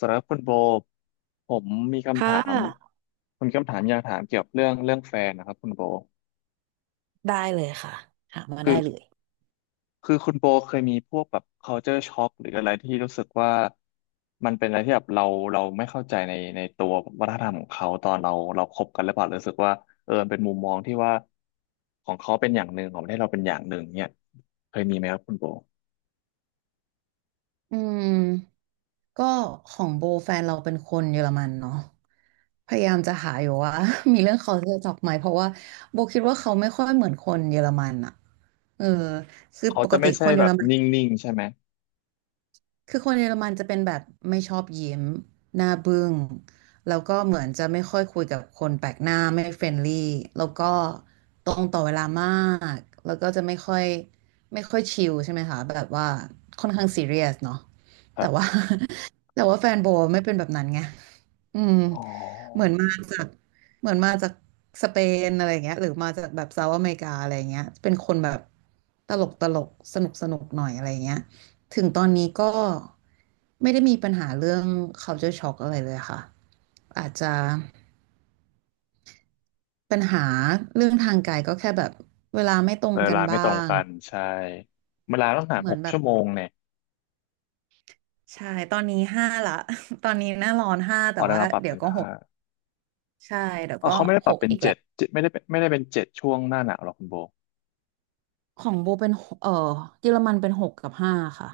สำหรับคุณโบผมมีคำค่ถามะมีคำถามอยากถามเกี่ยวกับเรื่องแฟนนะครับคุณโบได้เลยค่ะหามาคืได้อเลยคือคุณโบเคยมีพวกแบบ culture shock หรืออะไรที่รู้สึกว่ามันเป็นอะไรที่แบบเราไม่เข้าใจในตัววัฒนธรรมของเขาตอนเราคบกันหรือเปล่าหรือรู้สึกว่าเออมันเป็นมุมมองที่ว่าของเขาเป็นอย่างหนึ่งของประเทศเราเป็นอย่างหนึ่งเนี่ยเคยมีไหมครับคุณโบอืมก็ของโบแฟนเราเป็นคนเยอรมันเนาะพยายามจะหาอยู่ว่า มีเรื่องเขาจะจับไหมเพราะว่าโบคิดว่าเขาไม่ค่อยเหมือนคนเยอรมันอะเออคือเขาปกจะติไม่คใช่นเยแบอรบมัน นิ่งๆใช่ไหมคือคนเยอรมันจะเป็นแบบไม่ชอบยิ้มหน้าบึ้งแล้วก็เหมือนจะไม่ค่อยคุยกับคนแปลกหน้าไม่เฟรนลี่แล้วก็ตรงต่อเวลามากแล้วก็จะไม่ค่อยชิลใช่ไหมคะแบบว่าค่อนข้างซีเรียสเนาะคแต่รัว่า บ แต่ว่าแฟนโบไม่เป็นแบบนั้นไงอืมอ๋เหมือนอ มาจากเหมือนมาจากสเปนอะไรอย่างเงี้ยหรือมาจากแบบเซาท์อเมริกาอะไรอย่างเงี้ยเป็นคนแบบตลกตลกสนุกสนุกหน่อยอะไรอย่างเงี้ย ถึงตอนนี้ก็ไม่ได้มีปัญหาเรื่อง culture shock อะไรเลยค่ะอาจจะปัญหาเรื่องทางกายก็แค่แบบเวลาไม่ตรงเวกันลาไม่บ้าตรงงกันใช่เวลาต้องหารเหมืหอนกแบบชั่วโมงเนี่ยใช่ตอนนี้ห้าละ ตอนนี้หน้าร้อนห้าพแต่อแล้วว่าเราปรับเดี๋ยเป็วนก็หห้ากใช่เดี๋ยวอ๋อก็เขาไม่ได้ปหรับกเป็นอีกแหเจ็ละดเจ็ดไม่ได้เป็นเจ็ดช่วงหน้าหนาวหรอกคุณโบของโบเป็นหกเออเยอรมันเป็นหกกับห้าค่ะ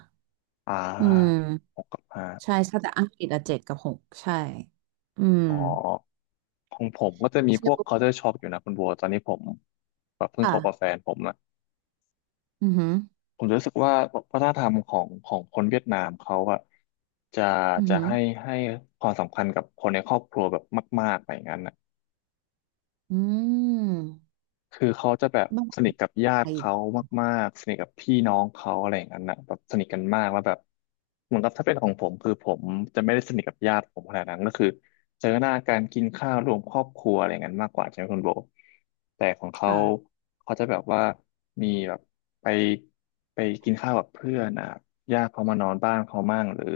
อ่อืาหมกกับห้าใช่ใช่แต่อังกฤษอะเจ็ดกับหกใช่อืมอ๋อของผมก็จะมีพวก ใช่ culture shock อยู่นะคุณโบตอนนี้ผมแบบเพิ่งคบกับแฟค่ะนผมอะอือหือผมรู้สึกว่าวัฒนธรรมของคนเวียดนามเขาอะจะอือจะหือให้ให้ความสำคัญกับคนในครอบครัวแบบมากๆไปอย่างนั้นอะ อืคือเขาจะแบบม สนิทกับญาไปติเขามากๆสนิทกับพี่น้องเขาอะไรอย่างนั้นนะแบบสนิทกันมากแล้วแบบเหมือนกับถ้าเป็นของผมคือผมจะไม่ได้สนิทกับญาติผมขนาดนั้นก็คือเจอหน้าการกินข้าวรวมครอบครัวอะไรอย่างนั้นมากกว่าใช่ไหมคุณโบแต่ของเขาค่ะเขาจะแบบว่ามีแบบไปไปกินข้าวกับเพื่อนอ่ะญาติเขามานอนบ้านเขามั่งหรือ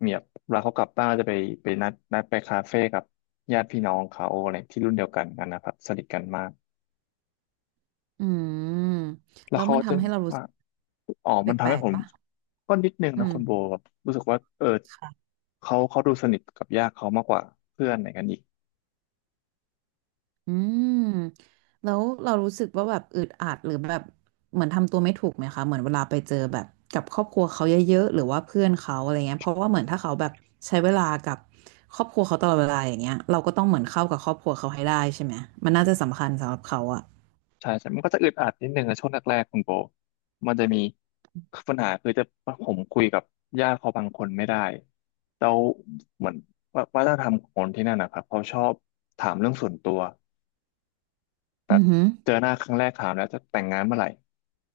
เมียบเวลาเขากลับบ้านจะไปนัดไปคาเฟ่กับญาติพี่น้องเขาอะไรที่รุ่นเดียวกันนะครับสนิทกันมาก อืมแล้วแล้วเขามันจะทำให้เรารู้ว่าสึกอ๋อแปมันทำลให้กผๆมปะก็นิดนึงอืนะคุณโบมแบบรู้สึกว่าเออค่ะเขาดูสนิทกับญาติเขามากกว่าเพื่อนอะไรกันอีกอืมแล้วเรารู้สึกว่าแบบอึดอัดหรือแบบเหมือนทำตัวไม่ถูกไหมคะเหมือนเวลาไปเจอแบบกับครอบครัวเขาเยอะๆหรือว่าเพื่อนเขาอะไรเงี้ยเพราะว่าเหมือนถ้าเขาแบบใช้เวลากับครอบครัวเขาตลอดเวลาอย่างเงี้ยเราก็ต้องเหมือนเข้ากับครอบครัวเขาให้ได้ใช่ไหมมันน่าจะสำคัญสำหรับเขาอะใช่ใช่มันก็จะอึดอัดนิดนึงในช่วงแรกๆคุณโบมันจะมีปัญหาคือจะผมคุยกับญาติเขาบางคนไม่ได้แล้วเหมือนว่าวัฒนธรรมของคนที่นั่นนะครับเขาชอบถามเรื่องส่วนตัวแบอืบอหือ เจอหน้าครั้งแรกถามแล้วจะแต่งงานเมื่อไหร่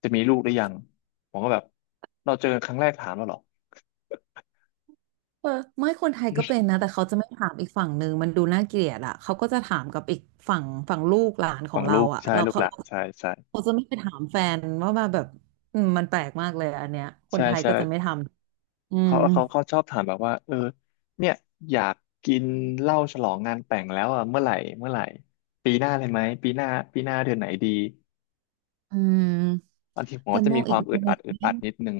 จะมีลูกหรือยังผมก็แบบเราเจอกันครั้งแรกถามแล้วเหรอ เออไม่คนไทยก็เป็นนะแต่เขาจะไม่ถามอีกฝั่งหนึ่งมันดูน่าเกลียดอ่ะเขาก็จะถามกับอีกฝั่งฝั่งลูกหลานของฝั่งเราลูกอ่ะใช่เราลูกหเขาลานใช่เขาจะไม่ไปถามแฟนว่ามาแบบอืมมันแปลกมากเลยอันเนี้ยคนใช่ไทยใช่ก็จะไม่ทำอืมเขาชอบถามแบบว่าเออเนี่ยอยากกินเหล้าฉลองงานแต่งแล้วอ่ะเมื่อไหร่ปีหน้าเลยไหมปีหน้าเดือนไหนดีอืมบางทีผมแต่ก็จะมอมีงคอีวากมในอึดหนอัดอึดึ่อังดนิดนึง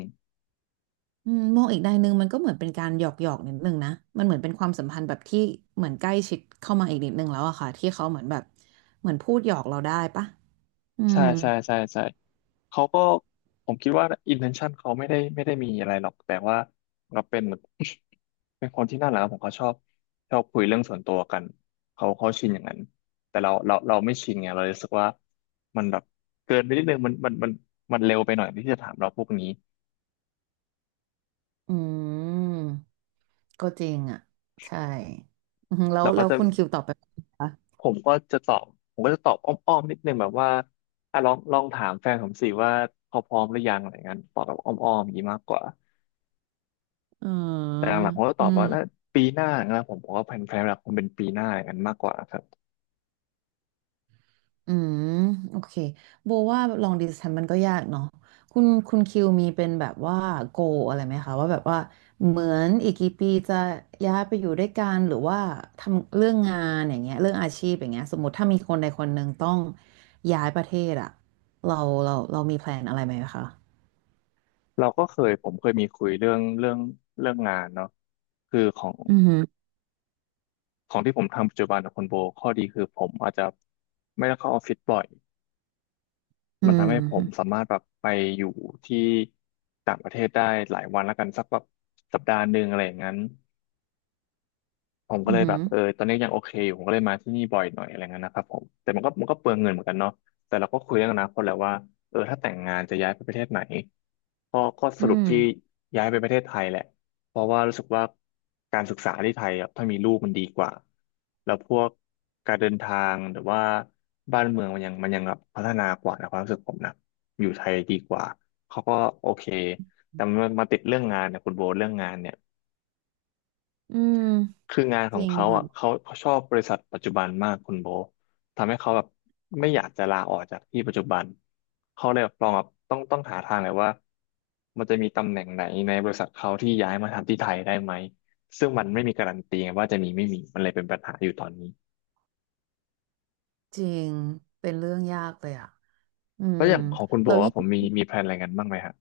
อืมมองอีกในหนึ่งมันก็เหมือนเป็นการหยอกหยอกนิดนึงนะมันเหมือนเป็นความสัมพันธ์แบบที่เหมือนใกล้ชิดเข้ามาอีกนิดนึงแล้วอะค่ะที่เขาเหมือนแบบเหมือนพูดหยอกเราได้ปะอืใช่ม ใช่ใช่ใช่เขาก็ผมคิดว่า intention เขาไม่ได้มีอะไรหรอกแต่ว่าก็เป็นเหมือน เป็นคนที่น่ารักผมเขาชอบคุยเรื่องส่วนตัวกันเขาชินอย่างนั้นแต่เราไม่ชินไงเราเลยรู้สึกว่ามันแบบเกินไปนิดนึงมันเร็วไปหน่อยที่จะถามเราพวกนี้อืมก็จริงอ่ะใช่อืมแล้วเราก็แล้วจะคุณคิวตอบไปผมก็จะตอบผมก็จะตอบอ้อมๆนิดนึงแบบว่าอ่ะลองถามแฟนผมสิว่าเขาพร้อมหรือยังอะไรเงี้ยตอบแบบอ้อมๆอย่างนี้มากกว่า อืมแต่หลังๆผมก็ตอือบมว่าน่าปีหน้านะผมบอกว่าแผนหลักคงเป็นปีหน้ากงันมากกว่าครับอืมโอเคโบว่า long distance มันก็ยากเนาะคุณคิวมีเป็นแบบว่า goal อะไรไหมคะว่าแบบว่าเหมือนอีกกี่ปีจะย้ายไปอยู่ด้วยกันหรือว่าทำเรื่องงานอย่างเงี้ยเรื่องอาชีพอย่างเงี้ยสมมติถ้ามีคนใดคนหนึ่งต้องย้ายประเทศอะเราเรามีแพลนอะไรไหมคะเราก็เคยผมเคยมีคุยเรื่องงานเนาะคือของอืมอหือของที่ผมทำปัจจุบันกับคุณโบข้อดีคือผมอาจจะไม่ต้องเข้าออฟฟิศบ่อยอืมันทำให้ผมสามมารถแบบไปอยู่ที่ต่างประเทศได้หลายวันแล้วกันสักแบบสัปดาห์หนึ่งอะไรอย่างนั้น ผมก็อืมเลอยหืแบอบเออตอนนี้ยังโอเคอยู่ผมก็เลยมาที่นี่บ่อยหน่อยอะไรเงี้ยนะครับผมแต่มันก็เปลืองเงินเหมือนกันเนาะแต่เราก็คุยเรื่องอนาคตแล้วว่าเออถ้าแต่งงานจะย้ายไปประเทศไหนก็สอืรุปที่ม ย้ายไปประเทศไทยแหละเพราะว่ารู้สึกว่าการศึกษาที่ไทยอะถ้ามีลูกมันดีกว่าแล้วพวกการเดินทางหรือว่าบ้านเมืองมันยังแบบพัฒนากว่านะความรู้สึกผมนะอยู่ไทยดีกว่าเขาก็โอเคแต่มันมาติดเรื่องงานเนี่ย อืมคืองานขจองริงเขาอ่ะค่ะเขาชอบบริษัทปัจจุบันมากคุณโบทำให้เขาแบบไม่อยากจะลาออกจากที่ปัจจุบันเขาเลยแบบลองแบบต้องหาทางเลยว่ามันจะมีตำแหน่งไหนในบริษัทเขาที่ย้ายมาทำที่ไทยได้ไหมซึ่งมันไม่มีการันตีไงว่าจะมีไม่มีมันเลยเป็นปัญหาอยู่ตอนนี้จริงเป็นเรื่องยากเลยอ่ะอืแล้มวอย่างของคุณโบเราครัยิ่บง ผมมีแพลนอะไรกันบ้างไหมครับ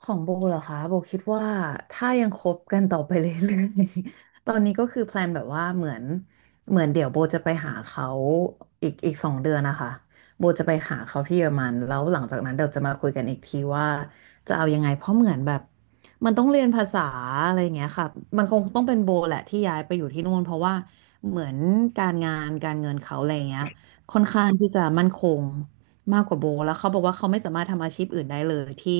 ของโบเหรอคะโบคิดว่าถ้ายังคบกันต่อไปเรื่อยๆ ตอนนี้ก็คือแพลนแบบว่าเหมือนเดี๋ยวโบจะไปหาเขาอีก2 เดือนนะคะโบจะไปหาเขาที่เยอรมันแล้วหลังจากนั้นเดี๋ยวจะมาคุยกันอีกทีว่าจะเอายังไงเพราะเหมือนแบบมันต้องเรียนภาษาอะไรอย่างเงี้ยค่ะมันคงต้องเป็นโบแหละที่ย้ายไปอยู่ที่นู่นเพราะว่าเหมือนการงานการเงินเขาอะไรอย่างเงี้ยค่อนข้างที่จะมั่นคงมากกว่าโบแล้วเขาบอกว่าเขาไม่สามารถทำอาชีพอื่นได้เลยที่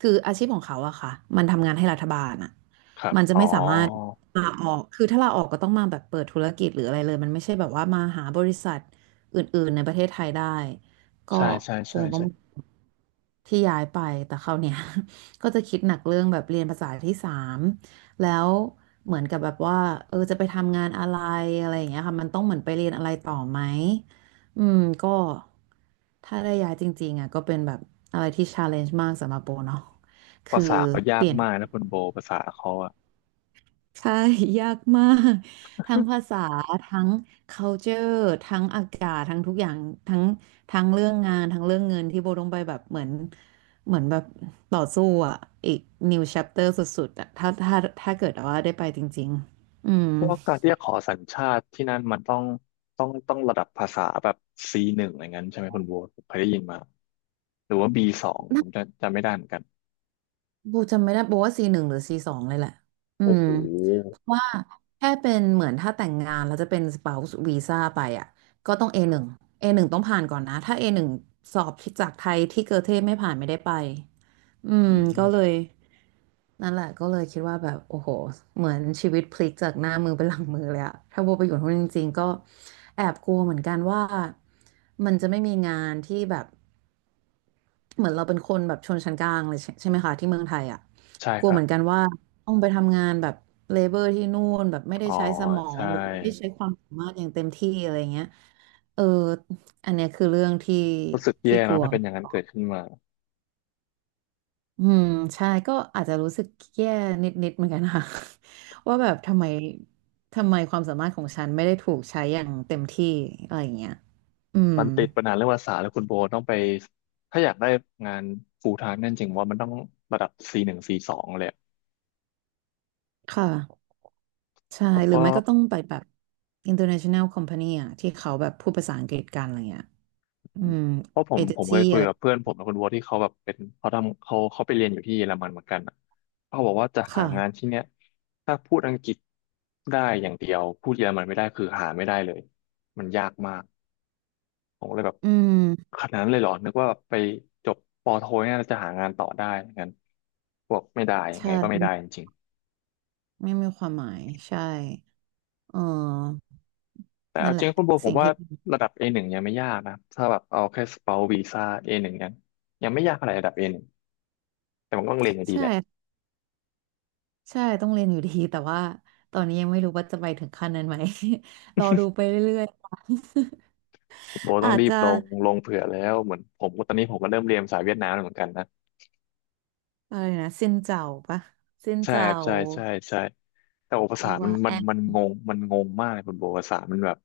คืออาชีพของเขาอะค่ะ มันทำงานให้รัฐบาลอะครับมันจะอ๋ไม่อสามารถลาออก คือถ้าลาออกก็ต้องมาแบบเปิดธุรกิจหรืออะไรเลยมันไม่ใช่แบบว่ามาหาบริษัทอื่นๆในประเทศไทยได้ ก็ใช่ใช่คใช่งต้องใช่ที่ย้ายไป แต่เขาวเนี่ย ก็จะคิดหนักเรื่องแบบเรียนภาษาที่สามแล้วเหมือนกับแบบว่าเออจะไปทำงานอะไรอะไรอย่างเงี้ยค่ะ มันต้องเหมือนไปเรียนอะไรต่อไหม อืมก็ถ้าได้ย้ายจริงๆอ่ะก็เป็นแบบอะไรที่ชาเลนจ์มากสำหรับโบเนาะภาคือษาเขายาเปกลี่ยนทุมากกนะคุณโบภาษาเขาอะ ใช่ ยากมากทั้งภาษาทั้ง culture ทั้งอากาศทั้งทุกอย่างทั้งทั้งเรื่องงานทั้งเรื่องเงินที่โบต้องไปแบบเหมือนแบบต่อสู้อ่ะอีก new chapter สุดๆอ่ะถ้าเกิดว่าได้ไปจริงๆอืม พวกการที่จะขอสัญชาติที่นั่นมันต้องระดับภาษาแบบ C1 อะไรเงั้นใช่ไหมคุณโบทผมเคยได้ยินมาหรือว่า B2 ผมจะจำไม่ได้เหมือนกันโบจำไม่ได้โบว่า C1หรือ C2เลยแหละ อืโอ้ม โหเพราะว่าแค่เป็นเหมือนถ้าแต่งงานแล้วจะเป็น spouse visa ไปอ่ะก็ต้อง A1 A1ต้องผ่านก่อนนะถ้า A หนึ่งสอบที่จากไทยที่เกอเทไม่ผ่านไม่ได้ไปอืมอืก็เลมยนั่นแหละก็เลยคิดว่าแบบโอ้โหเหมือนชีวิตพลิกจากหน้ามือเป็นหลังมือเลยอะถ้าโบไปอยู่ที่นู่นจริงๆก็แอบกลัวเหมือนกันว่ามันจะไม่มีงานที่แบบ เหมือนเราเป็นคนแบบชนชั้นกลางเลยใช่ไหมคะที่เมืองไทยอ่ะใช่กลัควรัเหบมือนกันว่าต้องไปทำงานแบบเลเบอร์ที่นู่นแบบไม่ได้อ๋อใช้สมองใช่หรือไม่ได้ใช้ความสามารถอย่างเต็มที่อะไรเงี้ยเอออันเนี้ยคือเรื่องที่รู้สึกที่แย่กเนอะลัวถ้าเป็นอย่างนั้นเกิดขึ้นมาอืมใช่ก็อาจจะรู้สึกแย่นิดๆเหมือนกันค่ะ ว่าแบบทำไมความสามารถของฉันไม่ได้ถูกใช้อย่างเต็มที่อะไรอย่างเงี้ยอืมมันติดปัญหาเรื่องภาษาแล้วคุณโบทต้องไปถ้าอยากได้งาน full time นั่นจริงว่ามันต้องระดับ C1 c งซีสองเลยอะค่ะ ใช่ผมหรืก็ อไม่ก็ต้องไปแบบ international company อะที่เขาแบบพูดภาษาอังกฤษกันอะไรเงี้ยอืมเพราะผเอมเจผนมเคซี่ยคุยอะไรกับเพื่อนผมนะคุณวัวที่เขาแบบเป็นเขาทำเขาไปเรียนอยู่ที่เยอรมันเหมือนกันอะเขาบอกว่าจะหาค่ะงานที่เนี้ยถ้าพูดอังกฤษได้อย่างเดียวพูดเยอรมันไม่ได้คือหาไม่ได้เลยมันยากมากผมก็เลยแบบอืมขนาดนั้นเลยเหรอนึกว่าแบบไปจบปอโทเนี่ยเราจะหางานต่อได้งั้นบอกไม่ได้ยังไงใช่ก็ไม่ได้จริงไม่มีความหมายใช่เออๆแต่นั่เอานแหจริละงคุณโบัวผสิ่มงว่าที่ระดับ A1 ยังไม่ยากนะถ้าแบบเอาแค่สเปาวีซ่า A1 กันงยังไม่ยากอะไรระดับ A1 แต่มันก็ต้องเรียนให้ดีใช่แหละ ใช่ต้องเรียนอยู่ดีแต่ว่าตอนนี้ยังไม่รู้ว่าจะไปถึงขั้นนั้นไหม รอดูไปเรื่อยๆ ค่ะ คุณโบ ต้ออางจรีบจะลงเผื่อแล้วเหมือนผมก็ตอนนี้ผมก็เริ่มเรียนภาษาเวียดนามแล้วเหมือนกันนะอะไรนะซินเจ้าปะซินใช่เจ้าครับใช่ใช่ใช่แต่โอภาหษารือมัว่านมัแอนมมันงงมันงงมากเลยคุณโบภาษามันแบบ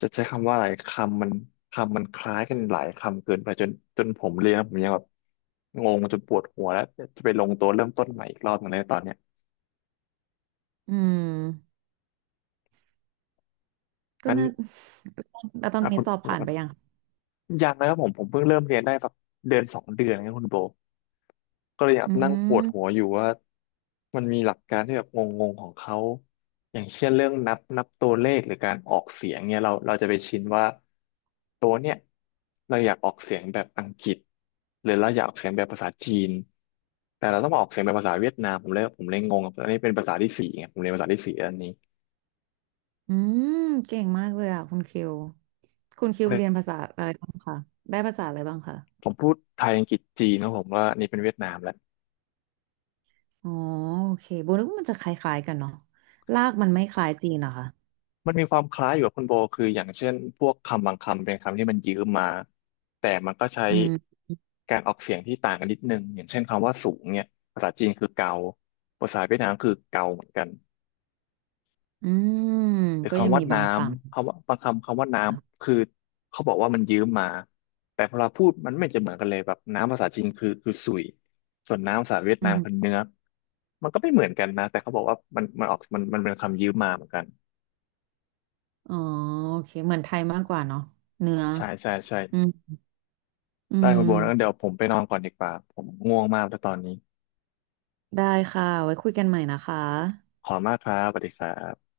จะใช้คำว่าอะไรคำมันคำมันคล้ายกันหลายคำเกินไปจนผมเรียนแล้วผมยังแบบงงจนปวดหัวแล้วจะไปลงตัวเริ่มต้นใหม่อีกรอบหนึงเลยตอนเนี้ยอืม ก็งั้นน่า แล้วตอนอ่ะนี้คุณ สอบผ่านไปยังยังนะครับผมเพิ่งเริ่มเรียนได้แบบเดือนสองเดือนนะครับคุณโบก็เลยอยากอืนั่งปวดหัวมอยู่ว่ามันมีหลักการที่แบบงงๆของเขาอย่างเช่นเรื่องนับตัวเลขหรือการออกเสียงเนี่ยเราจะไปชินว่าตัวเนี่ยเราอยากออกเสียงแบบอังกฤษหรือเราอยากออกเสียงแบบภาษาจีนแต่เราต้องมาออกเสียงแบบภาษาเวียดนามผมเลยงงอันนี้เป็นภาษาที่สี่ไงผมเรียนภาษาที่สี่อันนี้อืมเก่งมากเลยอ่ะคุณคิวคุณคิวเรียนภาษาอะไรบ้างคะได้ภาษาอะไรบ้างคะผมพูดไทยอังกฤษจีนนะผมว่าอันนี้เป็นเวียดนามแล้ว อ๋อโอเคโบนึกว่ามันจะคล้ายๆกันเนาะลากมันไม่คล้ายจีนเหรอคะมันมีความคล้ายอยู่กับคุณโบคืออย่างเช่นพวกคำบางคำเป็นคำที่มันยืมมาแต่มันก็ใช้อืมการออกเสียงที่ต่างกันนิดนึงอย่างเช่นคำว่าสูงเนี่ยภาษาจีนคือเกาภาษาเวียดนามคือเกาเหมือนกันอืมหรือก็ยังคำว่ามีบาน้งคำคำว่าบางคำคำว่าน้ำค่ะำคือเขาบอกว่ามันยืมมาแต่พอเราพูดมันไม่จะเหมือนกันเลยแบบน้ำภาษาจีนคือสุยส่วนน้ำภาษาเวียดอืนามคือมเนื้อกมันก็ไม่เหมือนกันนะแต่เขาบอกว่ามันออกมันเป็นคำยืมมาเหมือนกันอ๋อโอเคเหมือนไทยมากกว่าเนาะเนื้อใช่ใช่ใช่ อืมอืได้คุณโบนะงั้นเดี๋ยมวผมไปนอนก่อนดีกว่าผมง่วงมากแล้วตอนนี้ได้ค่ะไว้คุยกันใหม่นะคะขอบคุณมากครับสวัสดีครับ